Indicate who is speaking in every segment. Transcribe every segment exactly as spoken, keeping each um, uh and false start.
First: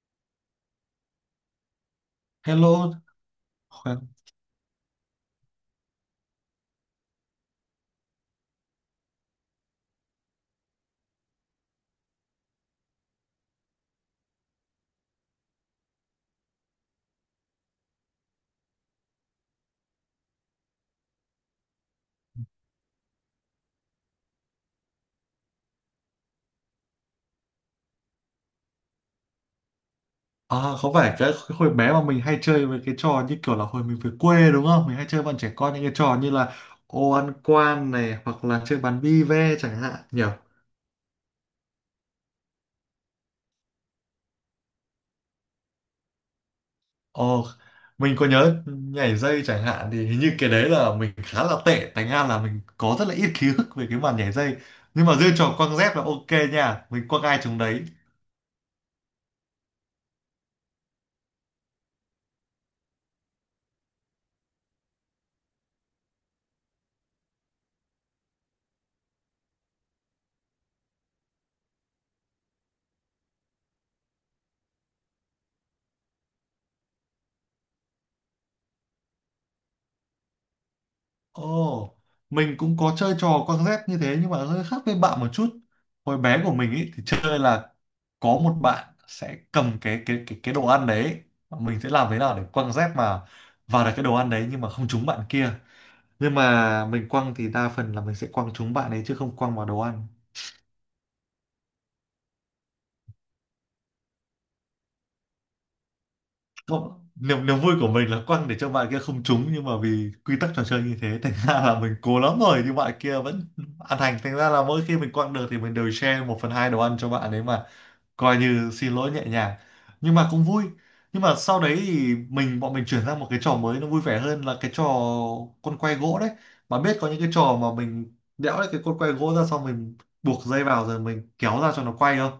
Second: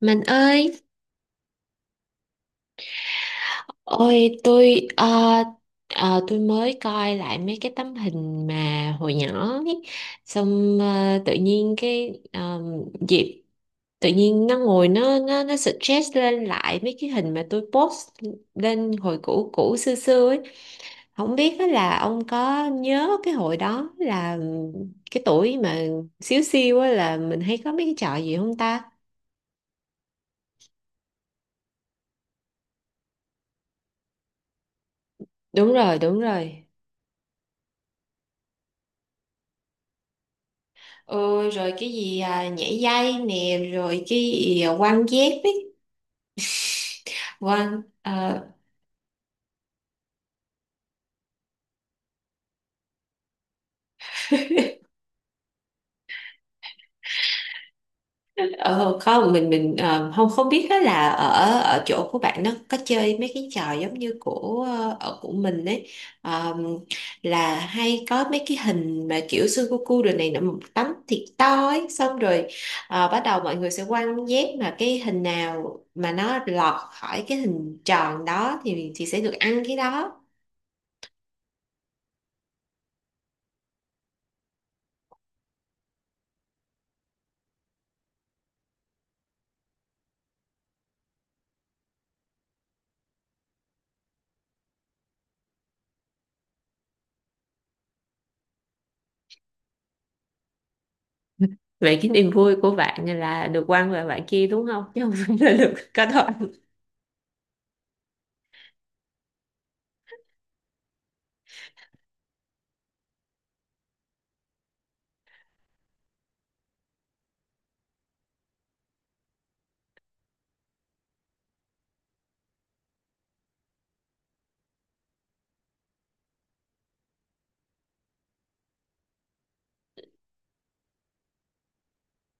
Speaker 1: Mình ơi,
Speaker 2: Hello. Khỏe-
Speaker 1: Ôi tôi ờ, ờ, tôi mới coi lại mấy cái tấm hình mà hồi nhỏ ấy. Xong ờ, tự nhiên cái ờ, dịp tự nhiên nó ngồi nó nó nó suggest lên lại mấy cái hình mà tôi post lên hồi cũ cũ xưa xưa ấy. Không biết á là ông có nhớ cái hồi đó là cái tuổi mà xíu xiu á là mình hay có mấy cái trò gì không ta?
Speaker 2: À, có phải cái cái hồi bé mà mình hay chơi với cái trò như kiểu là hồi mình về quê đúng không? Mình hay chơi bọn trẻ
Speaker 1: Đúng
Speaker 2: con những cái
Speaker 1: rồi,
Speaker 2: trò
Speaker 1: đúng
Speaker 2: như là
Speaker 1: rồi.
Speaker 2: ô ăn quan này hoặc là chơi bắn bi ve chẳng hạn nhỉ?
Speaker 1: Ừ, rồi cái gì à, nhảy dây nè rồi cái gì à, quăng dép ấy.
Speaker 2: Ồ,
Speaker 1: Quăng
Speaker 2: mình có
Speaker 1: ờ
Speaker 2: nhớ nhảy dây chẳng hạn thì hình như cái đấy là mình khá là tệ thành ra là mình có rất là ít ký ức về cái màn nhảy dây. Nhưng mà riêng trò quăng dép là ok nha, mình quăng ai chúng đấy.
Speaker 1: ờ, Không mình mình ờ, không không biết đó là ở ở chỗ của bạn nó có chơi mấy cái trò giống như của ờ, ở của mình ấy. Ờ, là hay có mấy cái hình mà kiểu sudoku rồi này nọ một tấm thiệt to ấy xong rồi ờ, bắt đầu mọi người sẽ quăng dép mà cái hình nào mà nó lọt khỏi cái hình tròn đó thì thì sẽ được ăn cái đó.
Speaker 2: Ồ, mình cũng có chơi trò quăng dép như thế nhưng mà hơi khác với bạn một chút. Hồi bé của mình ý, thì chơi là có một bạn sẽ cầm cái cái cái cái đồ ăn đấy, mình sẽ làm thế nào để quăng dép mà vào được cái đồ ăn đấy nhưng mà không trúng bạn kia. Nhưng mà mình quăng thì đa phần là mình sẽ quăng trúng bạn ấy chứ không quăng vào đồ ăn.
Speaker 1: Vậy cái niềm vui của bạn là được quăng vào bạn kia đúng không, chứ không phải là được có thôi?
Speaker 2: Không, niềm niềm vui của mình là quăng để cho bạn kia không trúng nhưng mà vì quy tắc trò chơi như thế thành ra là mình cố lắm rồi nhưng bạn kia vẫn ăn hành, thành ra là mỗi khi mình quăng được thì mình đều share một phần hai đồ ăn cho bạn ấy mà coi như xin lỗi nhẹ nhàng, nhưng mà cũng vui. Nhưng mà sau đấy thì mình bọn mình chuyển sang một cái trò mới nó vui vẻ hơn là cái trò con quay gỗ đấy. Bạn biết có những cái trò mà mình đẽo lấy cái con quay gỗ ra xong mình buộc dây vào rồi mình kéo ra cho nó quay không?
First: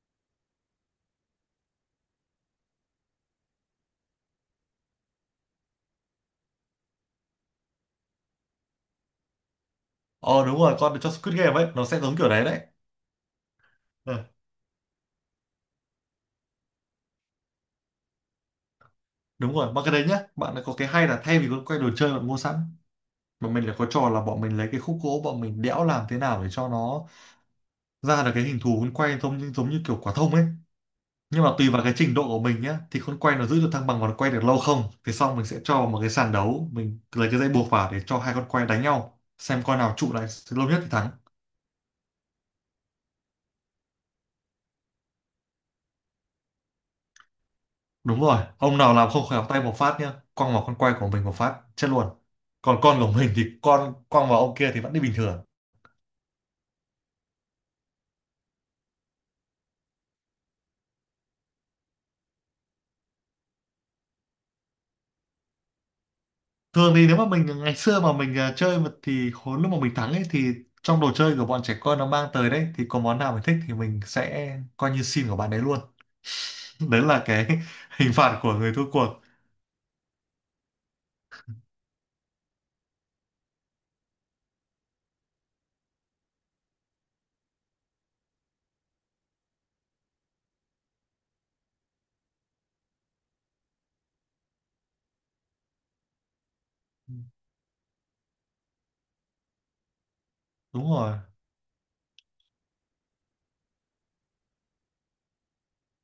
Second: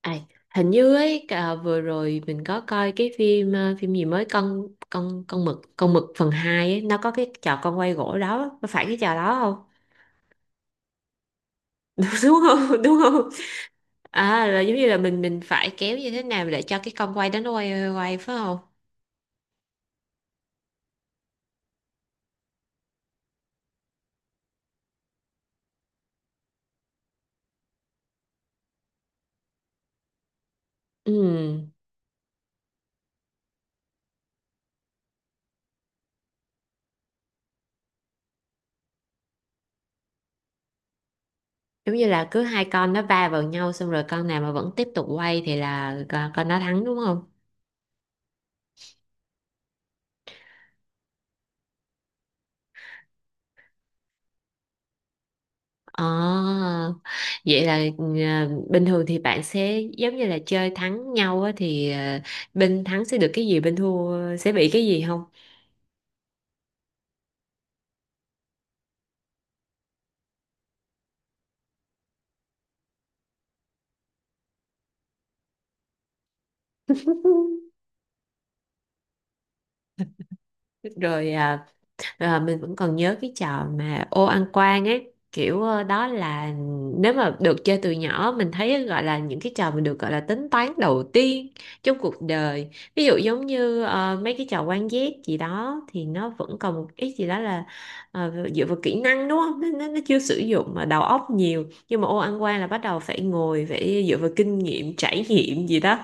Speaker 1: À, hình như ấy cả vừa rồi mình có coi cái phim, ờ, phim gì mới, con con con mực con mực phần hai ấy, nó có cái trò con quay gỗ đó, có phải cái trò đó không?
Speaker 2: Ờ đúng rồi, con cho Squid Game ấy nó sẽ
Speaker 1: Đúng
Speaker 2: giống kiểu
Speaker 1: đúng
Speaker 2: đấy đấy.
Speaker 1: không, đúng không?
Speaker 2: Ờ,
Speaker 1: À là giống như là mình mình phải kéo như thế nào để cho cái con quay đó nó quay quay, quay phải không?
Speaker 2: đúng rồi, mà cái đấy nhá bạn lại có cái hay là thay vì con quay đồ chơi bạn mua sẵn mà mình lại có trò là bọn mình lấy cái khúc gỗ bọn mình đẽo làm thế nào để cho nó ra được cái hình thù con quay giống như giống như kiểu quả thông ấy. Nhưng mà
Speaker 1: Ừ,
Speaker 2: tùy vào cái trình độ của mình nhé thì con quay nó giữ được thăng bằng và nó quay được lâu không, thì xong mình sẽ cho vào một cái sàn đấu, mình lấy cái dây buộc vào để cho hai con quay đánh nhau xem con nào trụ lại lâu nhất thì thắng.
Speaker 1: giống như là cứ hai con nó va vào nhau xong rồi con nào mà vẫn tiếp tục quay thì là con, con nó thắng đúng không?
Speaker 2: Đúng rồi, ông nào làm không khéo tay một phát nhá quăng vào con quay của mình một phát chết luôn, còn con của mình thì con quăng vào ông kia thì vẫn đi bình thường.
Speaker 1: À, vậy là à, bình thường thì bạn sẽ giống như là chơi thắng nhau á, thì à, bên thắng sẽ được cái gì, bên thua sẽ bị cái gì không?
Speaker 2: Thường thì nếu mà mình ngày xưa mà mình à, chơi mà thì hồi lúc mà mình thắng ấy thì trong đồ chơi của bọn trẻ con nó mang tới đấy thì có món nào mình thích thì mình sẽ coi như xin của bạn đấy luôn. Đấy là cái hình phạt của người thua cuộc.
Speaker 1: Rồi à, Ờ, Mình vẫn còn nhớ cái trò mà ô ăn quan ấy, kiểu ờ, đó là nếu mà được chơi từ nhỏ mình thấy gọi là những cái trò mình được gọi là tính toán đầu tiên trong cuộc đời. Ví dụ giống như ờ, mấy cái trò quan giác gì đó thì nó vẫn còn một ít gì đó là ờ, dựa vào kỹ năng đúng không, nó, nó, nó chưa sử dụng mà
Speaker 2: Đúng
Speaker 1: đầu
Speaker 2: rồi.
Speaker 1: óc nhiều, nhưng mà ô ăn quan là bắt đầu phải ngồi phải dựa vào kinh nghiệm trải nghiệm gì đó.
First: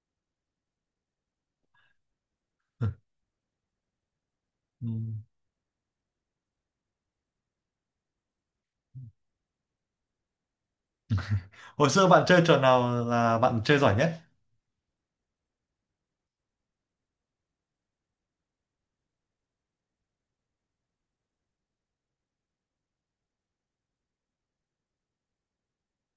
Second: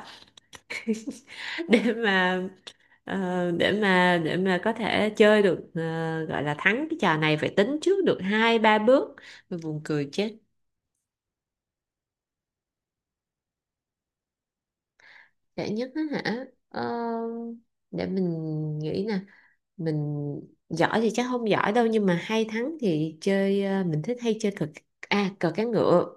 Speaker 1: để mà Ờ, để mà để mà có
Speaker 2: Ừ.
Speaker 1: thể chơi được, ờ, gọi là thắng cái trò này phải tính trước được hai ba bước. Mình buồn cười chết.
Speaker 2: Hồi xưa bạn chơi trò nào là bạn chơi giỏi nhất?
Speaker 1: Dễ nhất á hả? Ờ, để mình nghĩ nè. Mình giỏi thì chắc không giỏi đâu, nhưng mà hay thắng thì chơi, ờ, mình thích hay chơi cờ. À, cờ cá ngựa.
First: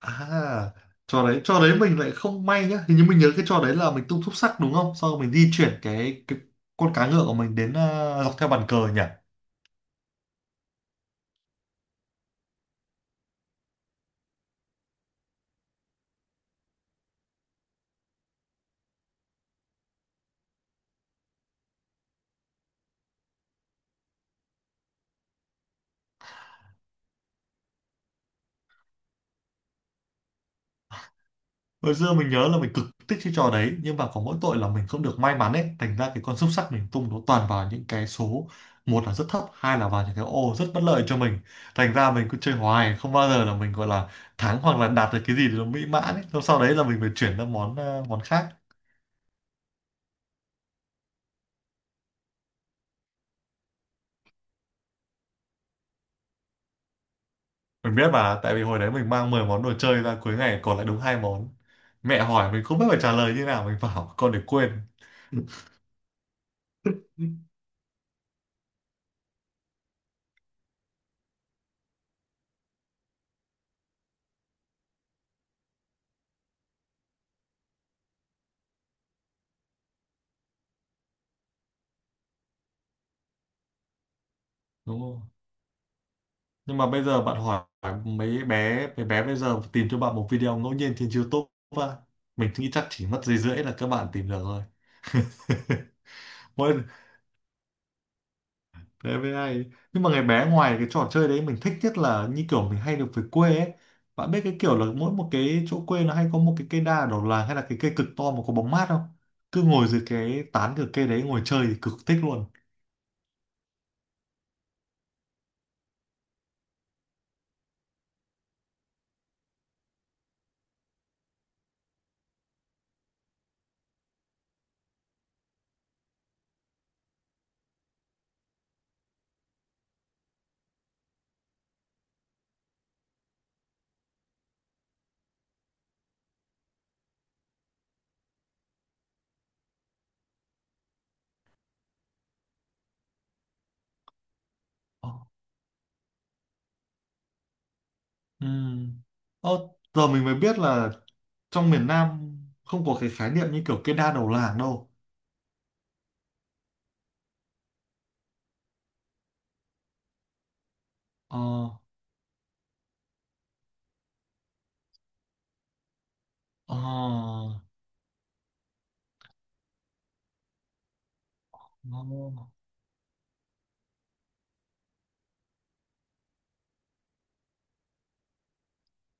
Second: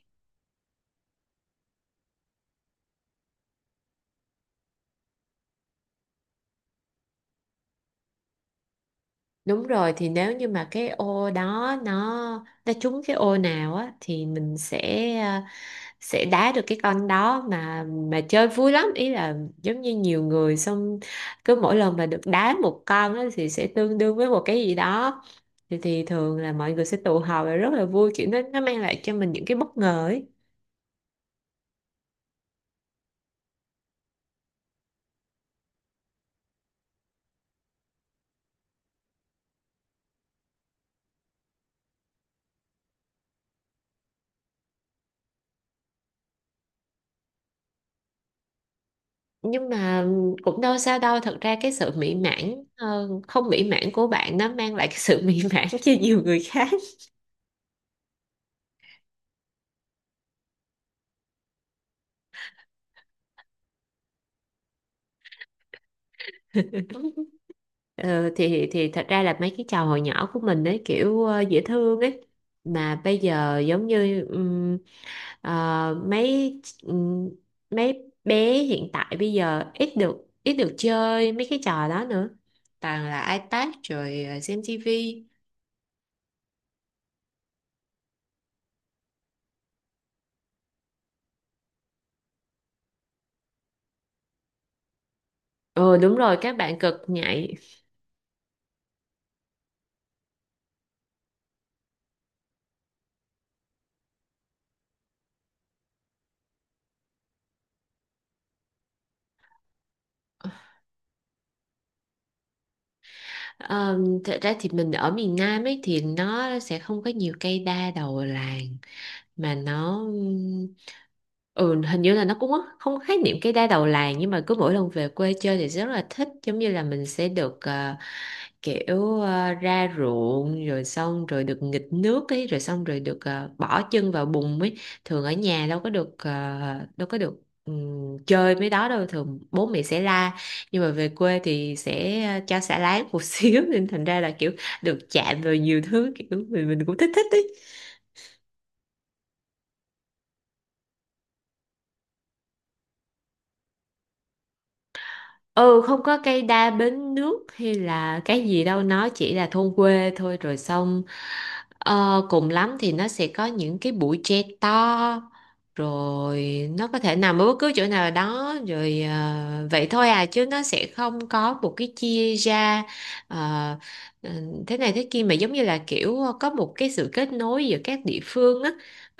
Speaker 2: À, trò đấy, trò đấy mình lại không may nhá. Hình như mình nhớ cái trò đấy là mình tung thúp sắc đúng không? Sau rồi mình di chuyển cái cái con cá ngựa của mình đến, à, dọc theo bàn cờ nhỉ?
Speaker 1: Đúng rồi, thì nếu như mà cái ô đó nó nó trúng cái ô nào á thì mình sẽ, ờ, sẽ đá được cái con đó mà. Mà chơi vui lắm, ý là giống như nhiều người xong cứ mỗi lần mà được đá một con á thì sẽ tương đương với một cái gì đó, thì, thì thường là mọi người sẽ tụ họp và rất là vui, kiểu nó nó mang lại cho mình những cái bất ngờ ấy.
Speaker 2: Hồi xưa mình nhớ là mình cực thích cái trò đấy nhưng mà có mỗi tội là mình không được may mắn ấy, thành ra cái con xúc xắc mình tung nó toàn vào những cái số, một là rất thấp, hai là vào những cái ô rất bất lợi cho mình, thành ra mình cứ chơi hoài không bao giờ là mình gọi là thắng hoặc là đạt được cái gì thì nó mỹ mãn ấy. Xong sau đấy là mình phải chuyển sang món ờ, món khác.
Speaker 1: Nhưng mà cũng đâu sao đâu, thật ra cái sự mỹ mãn, ờ, không mỹ mãn của bạn nó mang lại cái sự mỹ mãn cho nhiều người khác.
Speaker 2: Mình biết mà, tại vì hồi đấy mình mang mười món đồ chơi ra cuối ngày còn lại đúng hai món, mẹ hỏi mình không biết phải trả lời như nào, mình bảo con để quên.
Speaker 1: Ờ, thì thì thật ra là mấy cái trò hồi nhỏ của mình ấy kiểu ờ, dễ thương ấy, mà bây giờ giống như Ờ, mấy mấy bé hiện tại bây giờ ít được ít được chơi mấy cái trò đó nữa. Toàn là iPad rồi ờ, xem
Speaker 2: Đúng không?
Speaker 1: tivi.
Speaker 2: Nhưng mà bây giờ bạn hỏi mấy bé mấy bé bây giờ tìm cho bạn một video ngẫu nhiên trên YouTube á, mình nghĩ chắc chỉ mất giây rưỡi là các bạn tìm được rồi.
Speaker 1: Ừ đúng rồi, các bạn
Speaker 2: Mỗi
Speaker 1: cực nhạy.
Speaker 2: đấy với ai, nhưng mà ngày bé ngoài cái trò chơi đấy mình thích nhất là như kiểu mình hay được về quê ấy, bạn biết cái kiểu là mỗi một cái chỗ quê nó hay có một cái cây đa ở đầu làng hay là cái cây cực to mà có bóng mát không, cứ ngồi dưới cái tán của cây đấy ngồi chơi thì cực thích luôn.
Speaker 1: Ờ, thật ra thì mình ở miền Nam ấy thì nó sẽ không có nhiều cây đa đầu làng. Mà nó ừ hình như là nó cũng không khái niệm cái đa đầu làng, nhưng mà cứ mỗi lần về quê chơi thì rất là thích, giống như là mình sẽ được ờ, kiểu ờ, ra ruộng rồi xong rồi được nghịch nước ấy, rồi xong rồi được ờ, bỏ chân vào bùn ấy. Thường ở nhà đâu có được, ờ, đâu có được ừm, chơi mấy đó đâu, thường bố mẹ sẽ la, nhưng mà về quê thì sẽ ờ, cho xả láng một xíu, nên thành ra là kiểu được
Speaker 2: Ờ,
Speaker 1: chạm vào nhiều thứ, kiểu mình mình cũng thích thích ấy.
Speaker 2: ừm. Ờ, giờ mình mới biết là trong miền Nam không có cái khái niệm như kiểu cây đa đầu làng đâu.
Speaker 1: Ừ, không có cây đa bến nước hay là cái gì đâu, nó chỉ là thôn quê thôi, rồi xong
Speaker 2: Ờ,
Speaker 1: ờ, cùng lắm thì nó sẽ có những cái bụi tre to, rồi
Speaker 2: ờ,
Speaker 1: nó có thể nằm ở bất cứ chỗ nào đó, rồi ờ, vậy thôi à, chứ nó sẽ không có một cái
Speaker 2: ờ,
Speaker 1: chia ra ờ, ừ, thế này thế kia, mà giống như là kiểu có một cái sự kết nối giữa các địa phương á.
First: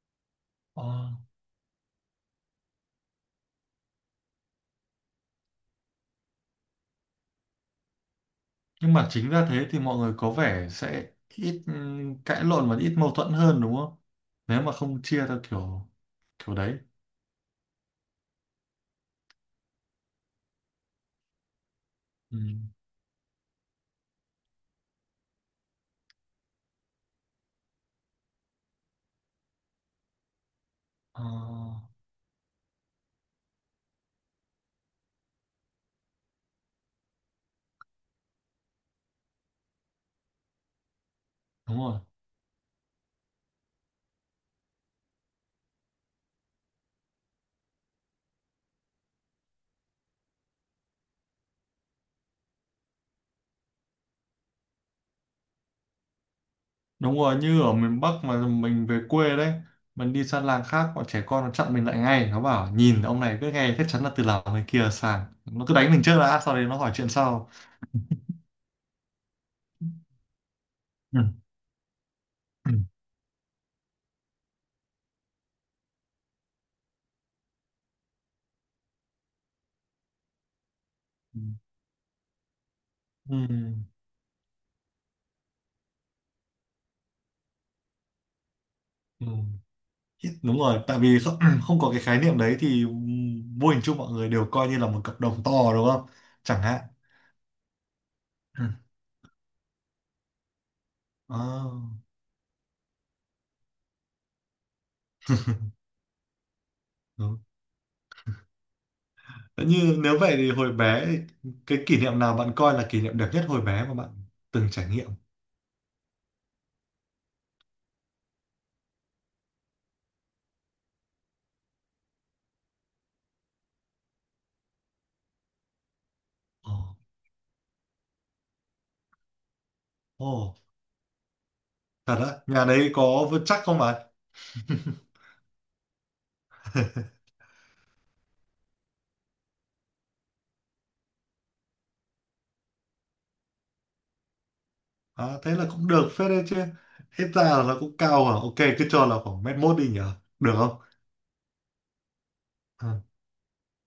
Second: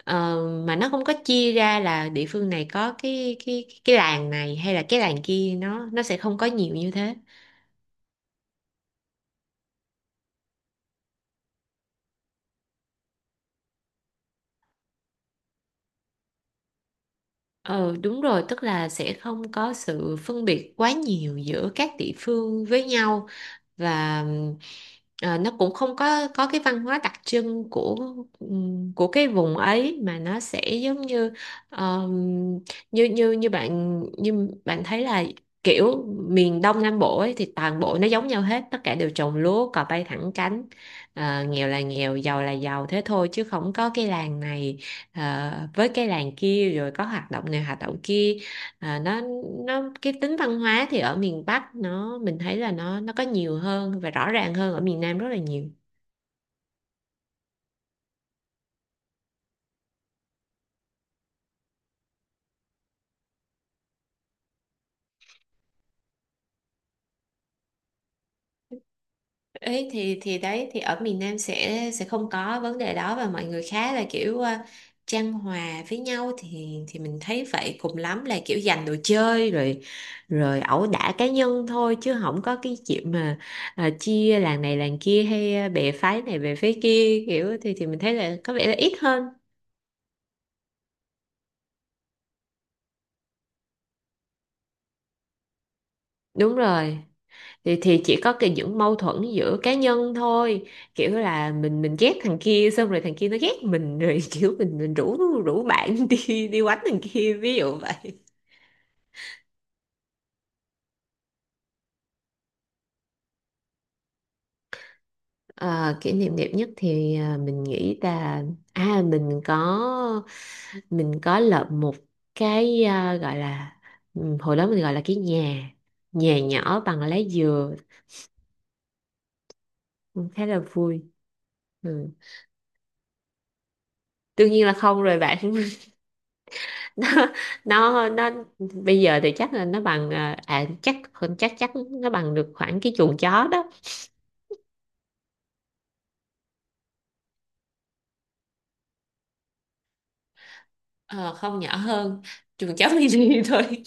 Speaker 1: Ờ, mà
Speaker 2: ờ.
Speaker 1: nó không có chia ra là địa phương này có cái cái cái làng này hay là cái làng kia, nó nó sẽ không có nhiều như thế.
Speaker 2: Nhưng mà chính ra thế thì mọi người có vẻ sẽ ít ừm, cãi lộn và ít mâu thuẫn hơn đúng không? Nếu mà không chia theo kiểu kiểu đấy.
Speaker 1: Ờ đúng rồi, tức là sẽ không có sự phân biệt quá nhiều giữa các địa
Speaker 2: Ừ.
Speaker 1: phương với nhau, và ừm, à, nó cũng không có có cái văn hóa đặc trưng của, ừm, của cái vùng ấy, mà nó sẽ giống
Speaker 2: Ờ,
Speaker 1: như, ờm, như như như bạn như bạn thấy là kiểu miền Đông Nam Bộ ấy thì toàn bộ nó giống nhau hết, tất cả đều trồng lúa, cò bay thẳng cánh. À, nghèo
Speaker 2: đúng
Speaker 1: là
Speaker 2: rồi.
Speaker 1: nghèo, giàu là giàu, thế thôi, chứ không có cái làng này ờ, với cái làng kia rồi có hoạt động này hoạt động kia. À, nó nó cái tính văn hóa thì ở miền Bắc nó mình thấy là nó nó có nhiều hơn và rõ ràng hơn ở miền Nam rất là nhiều.
Speaker 2: Đúng rồi, như ở miền Bắc mà mình về quê đấy, mình đi sang làng khác, bọn trẻ con nó chặn mình lại ngay, nó bảo nhìn ông này cứ nghe chắc chắn là từ làng người kia sang. Nó cứ đánh mình trước đã, sau đấy nó hỏi chuyện sau.
Speaker 1: Ấy thì thì đấy, thì ở miền
Speaker 2: Ừ.
Speaker 1: Nam sẽ sẽ không có
Speaker 2: Ừ.
Speaker 1: vấn đề đó, và mọi người khá là kiểu ờ, chan hòa với nhau, thì thì mình thấy vậy, cùng lắm là kiểu giành đồ chơi rồi, rồi ẩu đả cá nhân thôi, chứ không có cái chuyện
Speaker 2: Ừ.
Speaker 1: mà ờ, chia làng này làng kia, hay ờ, bè phái này bè phái kia kiểu, thì thì mình thấy là có vẻ là ít hơn.
Speaker 2: Ừ. Đúng rồi, tại vì không, không có cái khái niệm đấy thì vô hình chung mọi người đều coi như là một cặp đồng to đúng không,
Speaker 1: Đúng
Speaker 2: chẳng hạn.
Speaker 1: rồi, thì thì chỉ có cái
Speaker 2: Ừ.
Speaker 1: những mâu thuẫn giữa cá nhân thôi, kiểu là
Speaker 2: Ờ,
Speaker 1: mình mình ghét thằng kia, xong rồi thằng kia nó ghét mình rồi. Kiểu mình mình rủ rủ bạn đi đi quánh thằng kia
Speaker 2: đúng.
Speaker 1: ví dụ vậy.
Speaker 2: Thế như nếu vậy thì hồi bé cái kỷ niệm nào bạn coi là kỷ niệm đẹp nhất hồi bé mà bạn từng trải nghiệm?
Speaker 1: Ờ, kỷ niệm đẹp nhất thì à, mình nghĩ là, à mình có mình có lợp một cái, à, gọi là, ừm, hồi đó mình gọi là cái nhà nhà
Speaker 2: Ồ.
Speaker 1: nhỏ bằng lá dừa. Cũng
Speaker 2: Ồ
Speaker 1: khá là vui. Ừ.
Speaker 2: thật á, nhà đấy có vững chắc không bạn?
Speaker 1: Đương nhiên là không rồi bạn. nó nó nó bây giờ thì chắc là nó bằng, à, à, chắc chắc chắc nó bằng được khoảng cái chuồng chó đó.
Speaker 2: À, thế là cũng được phết đấy chứ, hết ra là nó cũng cao. À ok, cứ cho là khoảng mét mốt đi nhở, được không?
Speaker 1: Ờ, không, nhỏ hơn chuồng chó
Speaker 2: À,
Speaker 1: mini thôi.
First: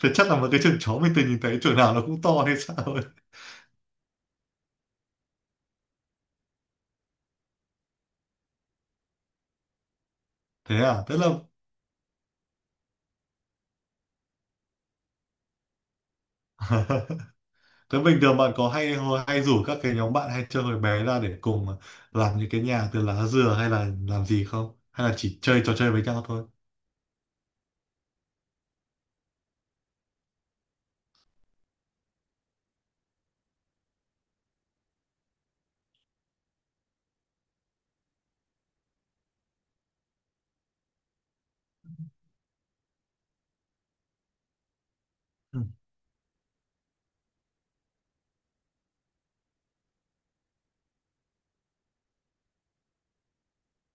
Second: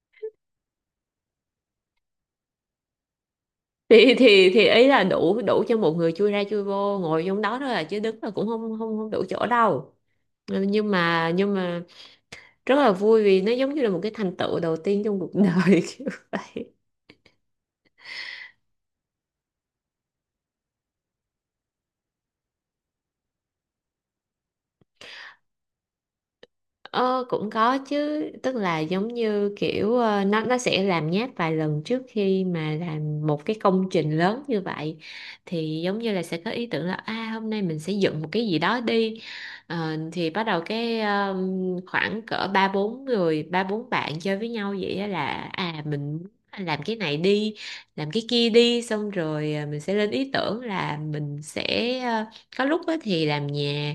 Speaker 2: thế chắc là một cái trường chó mình từng nhìn thấy trường nào nó cũng to hay sao?
Speaker 1: Thì thì thì ý là đủ đủ cho một người chui ra chui vô ngồi trong đó thôi, là chứ đứng là cũng không không không đủ chỗ đâu. Ừ,
Speaker 2: Thế
Speaker 1: nhưng
Speaker 2: à, tức là…
Speaker 1: mà nhưng mà rất là vui vì nó giống như là một cái thành tựu đầu tiên trong cuộc đời kiểu vậy.
Speaker 2: Thế bình thường bạn có hay hay rủ các cái nhóm bạn hay chơi hồi bé ra để cùng làm những cái nhà từ lá dừa hay là làm gì không, hay là chỉ chơi trò chơi với nhau thôi?
Speaker 1: Ờ, cũng có chứ, tức là giống như kiểu ờ, nó nó sẽ làm nháp vài lần trước khi mà làm một cái công trình lớn như vậy, thì giống như là sẽ có ý tưởng là, à, hôm nay mình sẽ dựng một cái gì đó đi. Ờ, thì bắt đầu cái, ờ, khoảng cỡ ba bốn người, ba bốn bạn chơi với nhau vậy á, là
Speaker 2: Ừ.
Speaker 1: à mình làm cái này đi, làm cái kia đi, xong rồi ờ, mình sẽ lên ý tưởng là mình sẽ, ờ, có lúc á thì làm nhà,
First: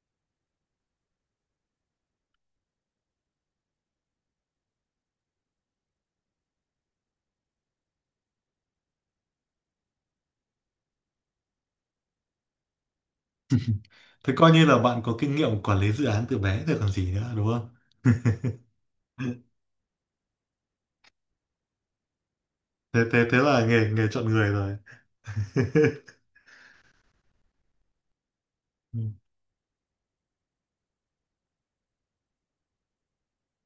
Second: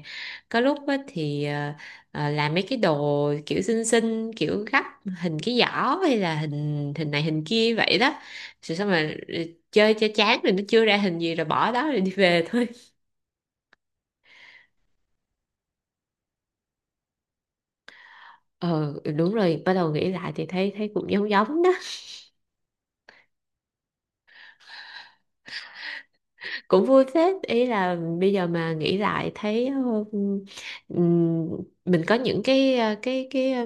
Speaker 1: có lúc á thì ờ, ờ, làm mấy cái đồ kiểu xinh xinh, kiểu gấp hình cái giỏ hay là hình hình này hình kia vậy đó, rồi xong mà chơi cho chán rồi nó chưa ra hình gì rồi bỏ đó rồi đi về thôi.
Speaker 2: Thế coi như là bạn có kinh nghiệm quản lý dự án từ bé rồi còn gì nữa đúng không?
Speaker 1: Ờ đúng rồi, bắt đầu nghĩ lại thì thấy thấy cũng giống giống đó.
Speaker 2: thế thế thế là nghề nghề chọn người rồi.
Speaker 1: Cũng vui phết, ý là bây giờ mà nghĩ
Speaker 2: Ừ.
Speaker 1: lại thấy, ờ, ừm, mình có những cái, ờ, cái cái ờ,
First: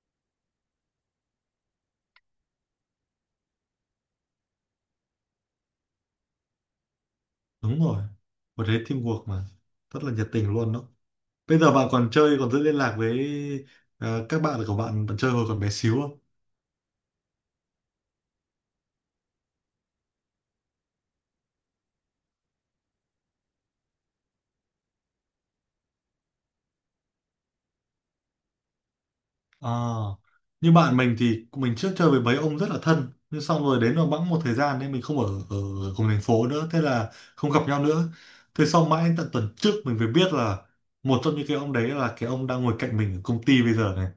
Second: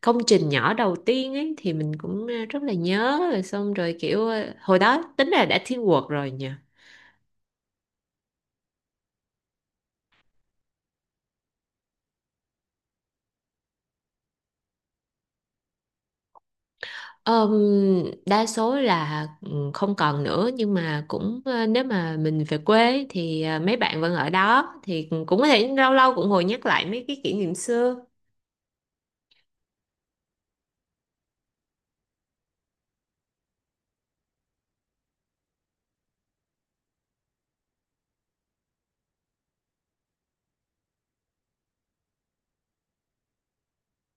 Speaker 1: công trình nhỏ đầu tiên ấy, thì mình cũng ờ, rất là nhớ, rồi xong rồi kiểu ờ, hồi đó tính là đã thiên quật rồi nhỉ.
Speaker 2: Đúng rồi, một thế teamwork mà rất là nhiệt tình luôn đó. Bây giờ bạn còn chơi, còn giữ liên lạc với ờ, các bạn của bạn bạn chơi hồi còn bé xíu?
Speaker 1: Ờm, đa số là, ừ, không còn nữa, nhưng mà cũng ờ, nếu mà mình về quê ấy, thì ờ, mấy bạn vẫn ở đó thì cũng có thể lâu lâu cũng ngồi nhắc lại mấy cái kỷ niệm xưa.
Speaker 2: À, như bạn mình thì mình trước chơi với mấy ông rất là thân nhưng xong rồi đến rồi bẵng một thời gian nên mình không ở ở cùng thành phố nữa, thế là không gặp nhau nữa. Thế sau mãi tận tuần trước mình mới biết là một trong những cái ông đấy là cái ông đang ngồi cạnh mình ở công ty bây giờ này.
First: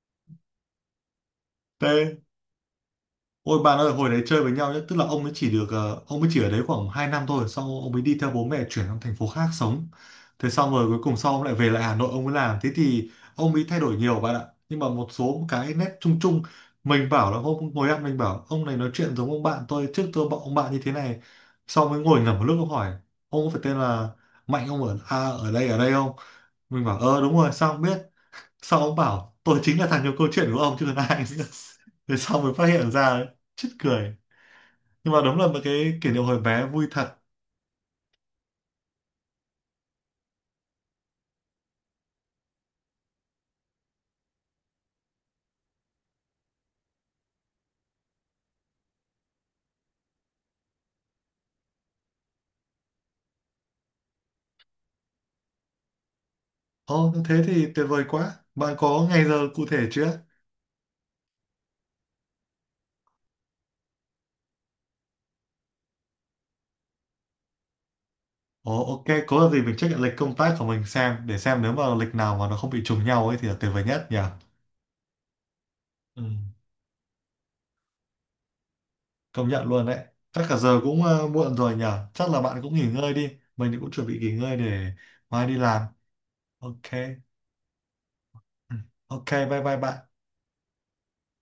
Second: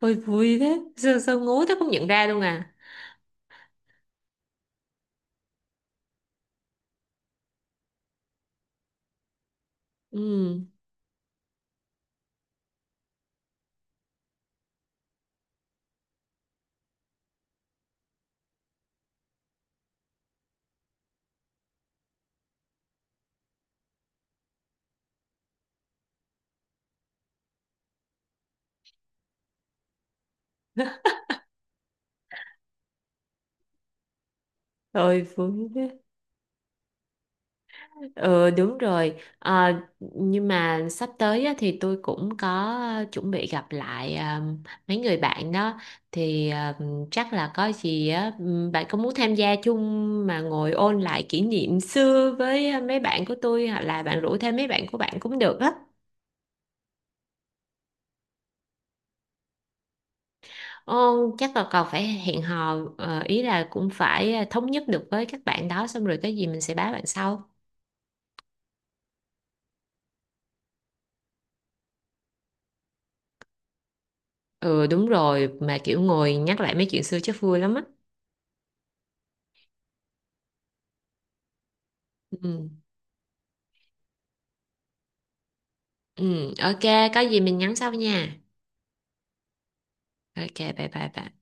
Speaker 1: Ôi vui thế, xưa sao ngố thế không nhận
Speaker 2: Thế
Speaker 1: ra luôn à?
Speaker 2: Ôi bạn ơi, hồi đấy chơi với nhau nhé, tức là ông ấy chỉ được ờ, ông ấy chỉ ở đấy khoảng hai năm thôi, sau ông ấy đi theo bố mẹ chuyển sang thành phố khác sống. Thế
Speaker 1: Ừ.
Speaker 2: xong rồi cuối cùng sau ông lại về lại Hà Nội ông ấy làm, thế thì ông ấy thay đổi nhiều bạn ạ. Nhưng mà một số cái nét chung chung, mình bảo là hôm ngồi ăn mình bảo ông này nói chuyện giống ông bạn tôi trước, tôi bảo ông bạn như thế này. Sau mới ngồi ngẫm một lúc ông hỏi ông có phải tên là Mạnh, ông ở à, ở đây ở đây không? Mình bảo ờ đúng rồi, sao ông biết? Sau ông bảo tôi chính là thằng nhiều câu chuyện của ông chứ còn ai nữa. Thế sau mới phát hiện ra, chết cười, nhưng
Speaker 1: Ôi
Speaker 2: mà đúng là một
Speaker 1: vui
Speaker 2: cái
Speaker 1: thế.
Speaker 2: kỷ niệm hồi bé vui thật.
Speaker 1: Ừ đúng rồi. Ờ, nhưng mà sắp tới á, thì tôi cũng có chuẩn bị gặp lại, à, mấy người bạn đó, thì à, chắc là có gì á, ừm, bạn có muốn tham gia chung mà ngồi ôn lại kỷ niệm xưa với, ờ, mấy bạn của tôi hoặc là bạn rủ thêm mấy bạn của bạn cũng được á.
Speaker 2: Ồ thế thì tuyệt vời quá, bạn có ngày giờ cụ thể chưa?
Speaker 1: Ồ, chắc là còn phải hẹn hò, ờ, ý là cũng phải ờ, thống nhất được với các bạn đó, xong rồi cái gì mình sẽ báo bạn sau.
Speaker 2: Ồ ok, có là gì mình check lại lịch công tác của mình xem, để xem nếu mà lịch nào mà nó không bị trùng nhau ấy thì là tuyệt vời nhất nhỉ.
Speaker 1: Ừ đúng rồi, mà kiểu
Speaker 2: Ừ,
Speaker 1: ngồi nhắc lại mấy chuyện xưa chắc vui lắm á.
Speaker 2: công nhận luôn đấy. Chắc cả giờ cũng ờ, muộn rồi nhỉ, chắc là bạn
Speaker 1: Ừ.
Speaker 2: cũng nghỉ ngơi đi. Mình thì cũng chuẩn bị nghỉ ngơi để mai đi làm.
Speaker 1: Ừ,
Speaker 2: Ok.
Speaker 1: ok, có gì mình nhắn sau nha.
Speaker 2: Ừ, ok bye bye bạn.
Speaker 1: Ok, bye bye bye.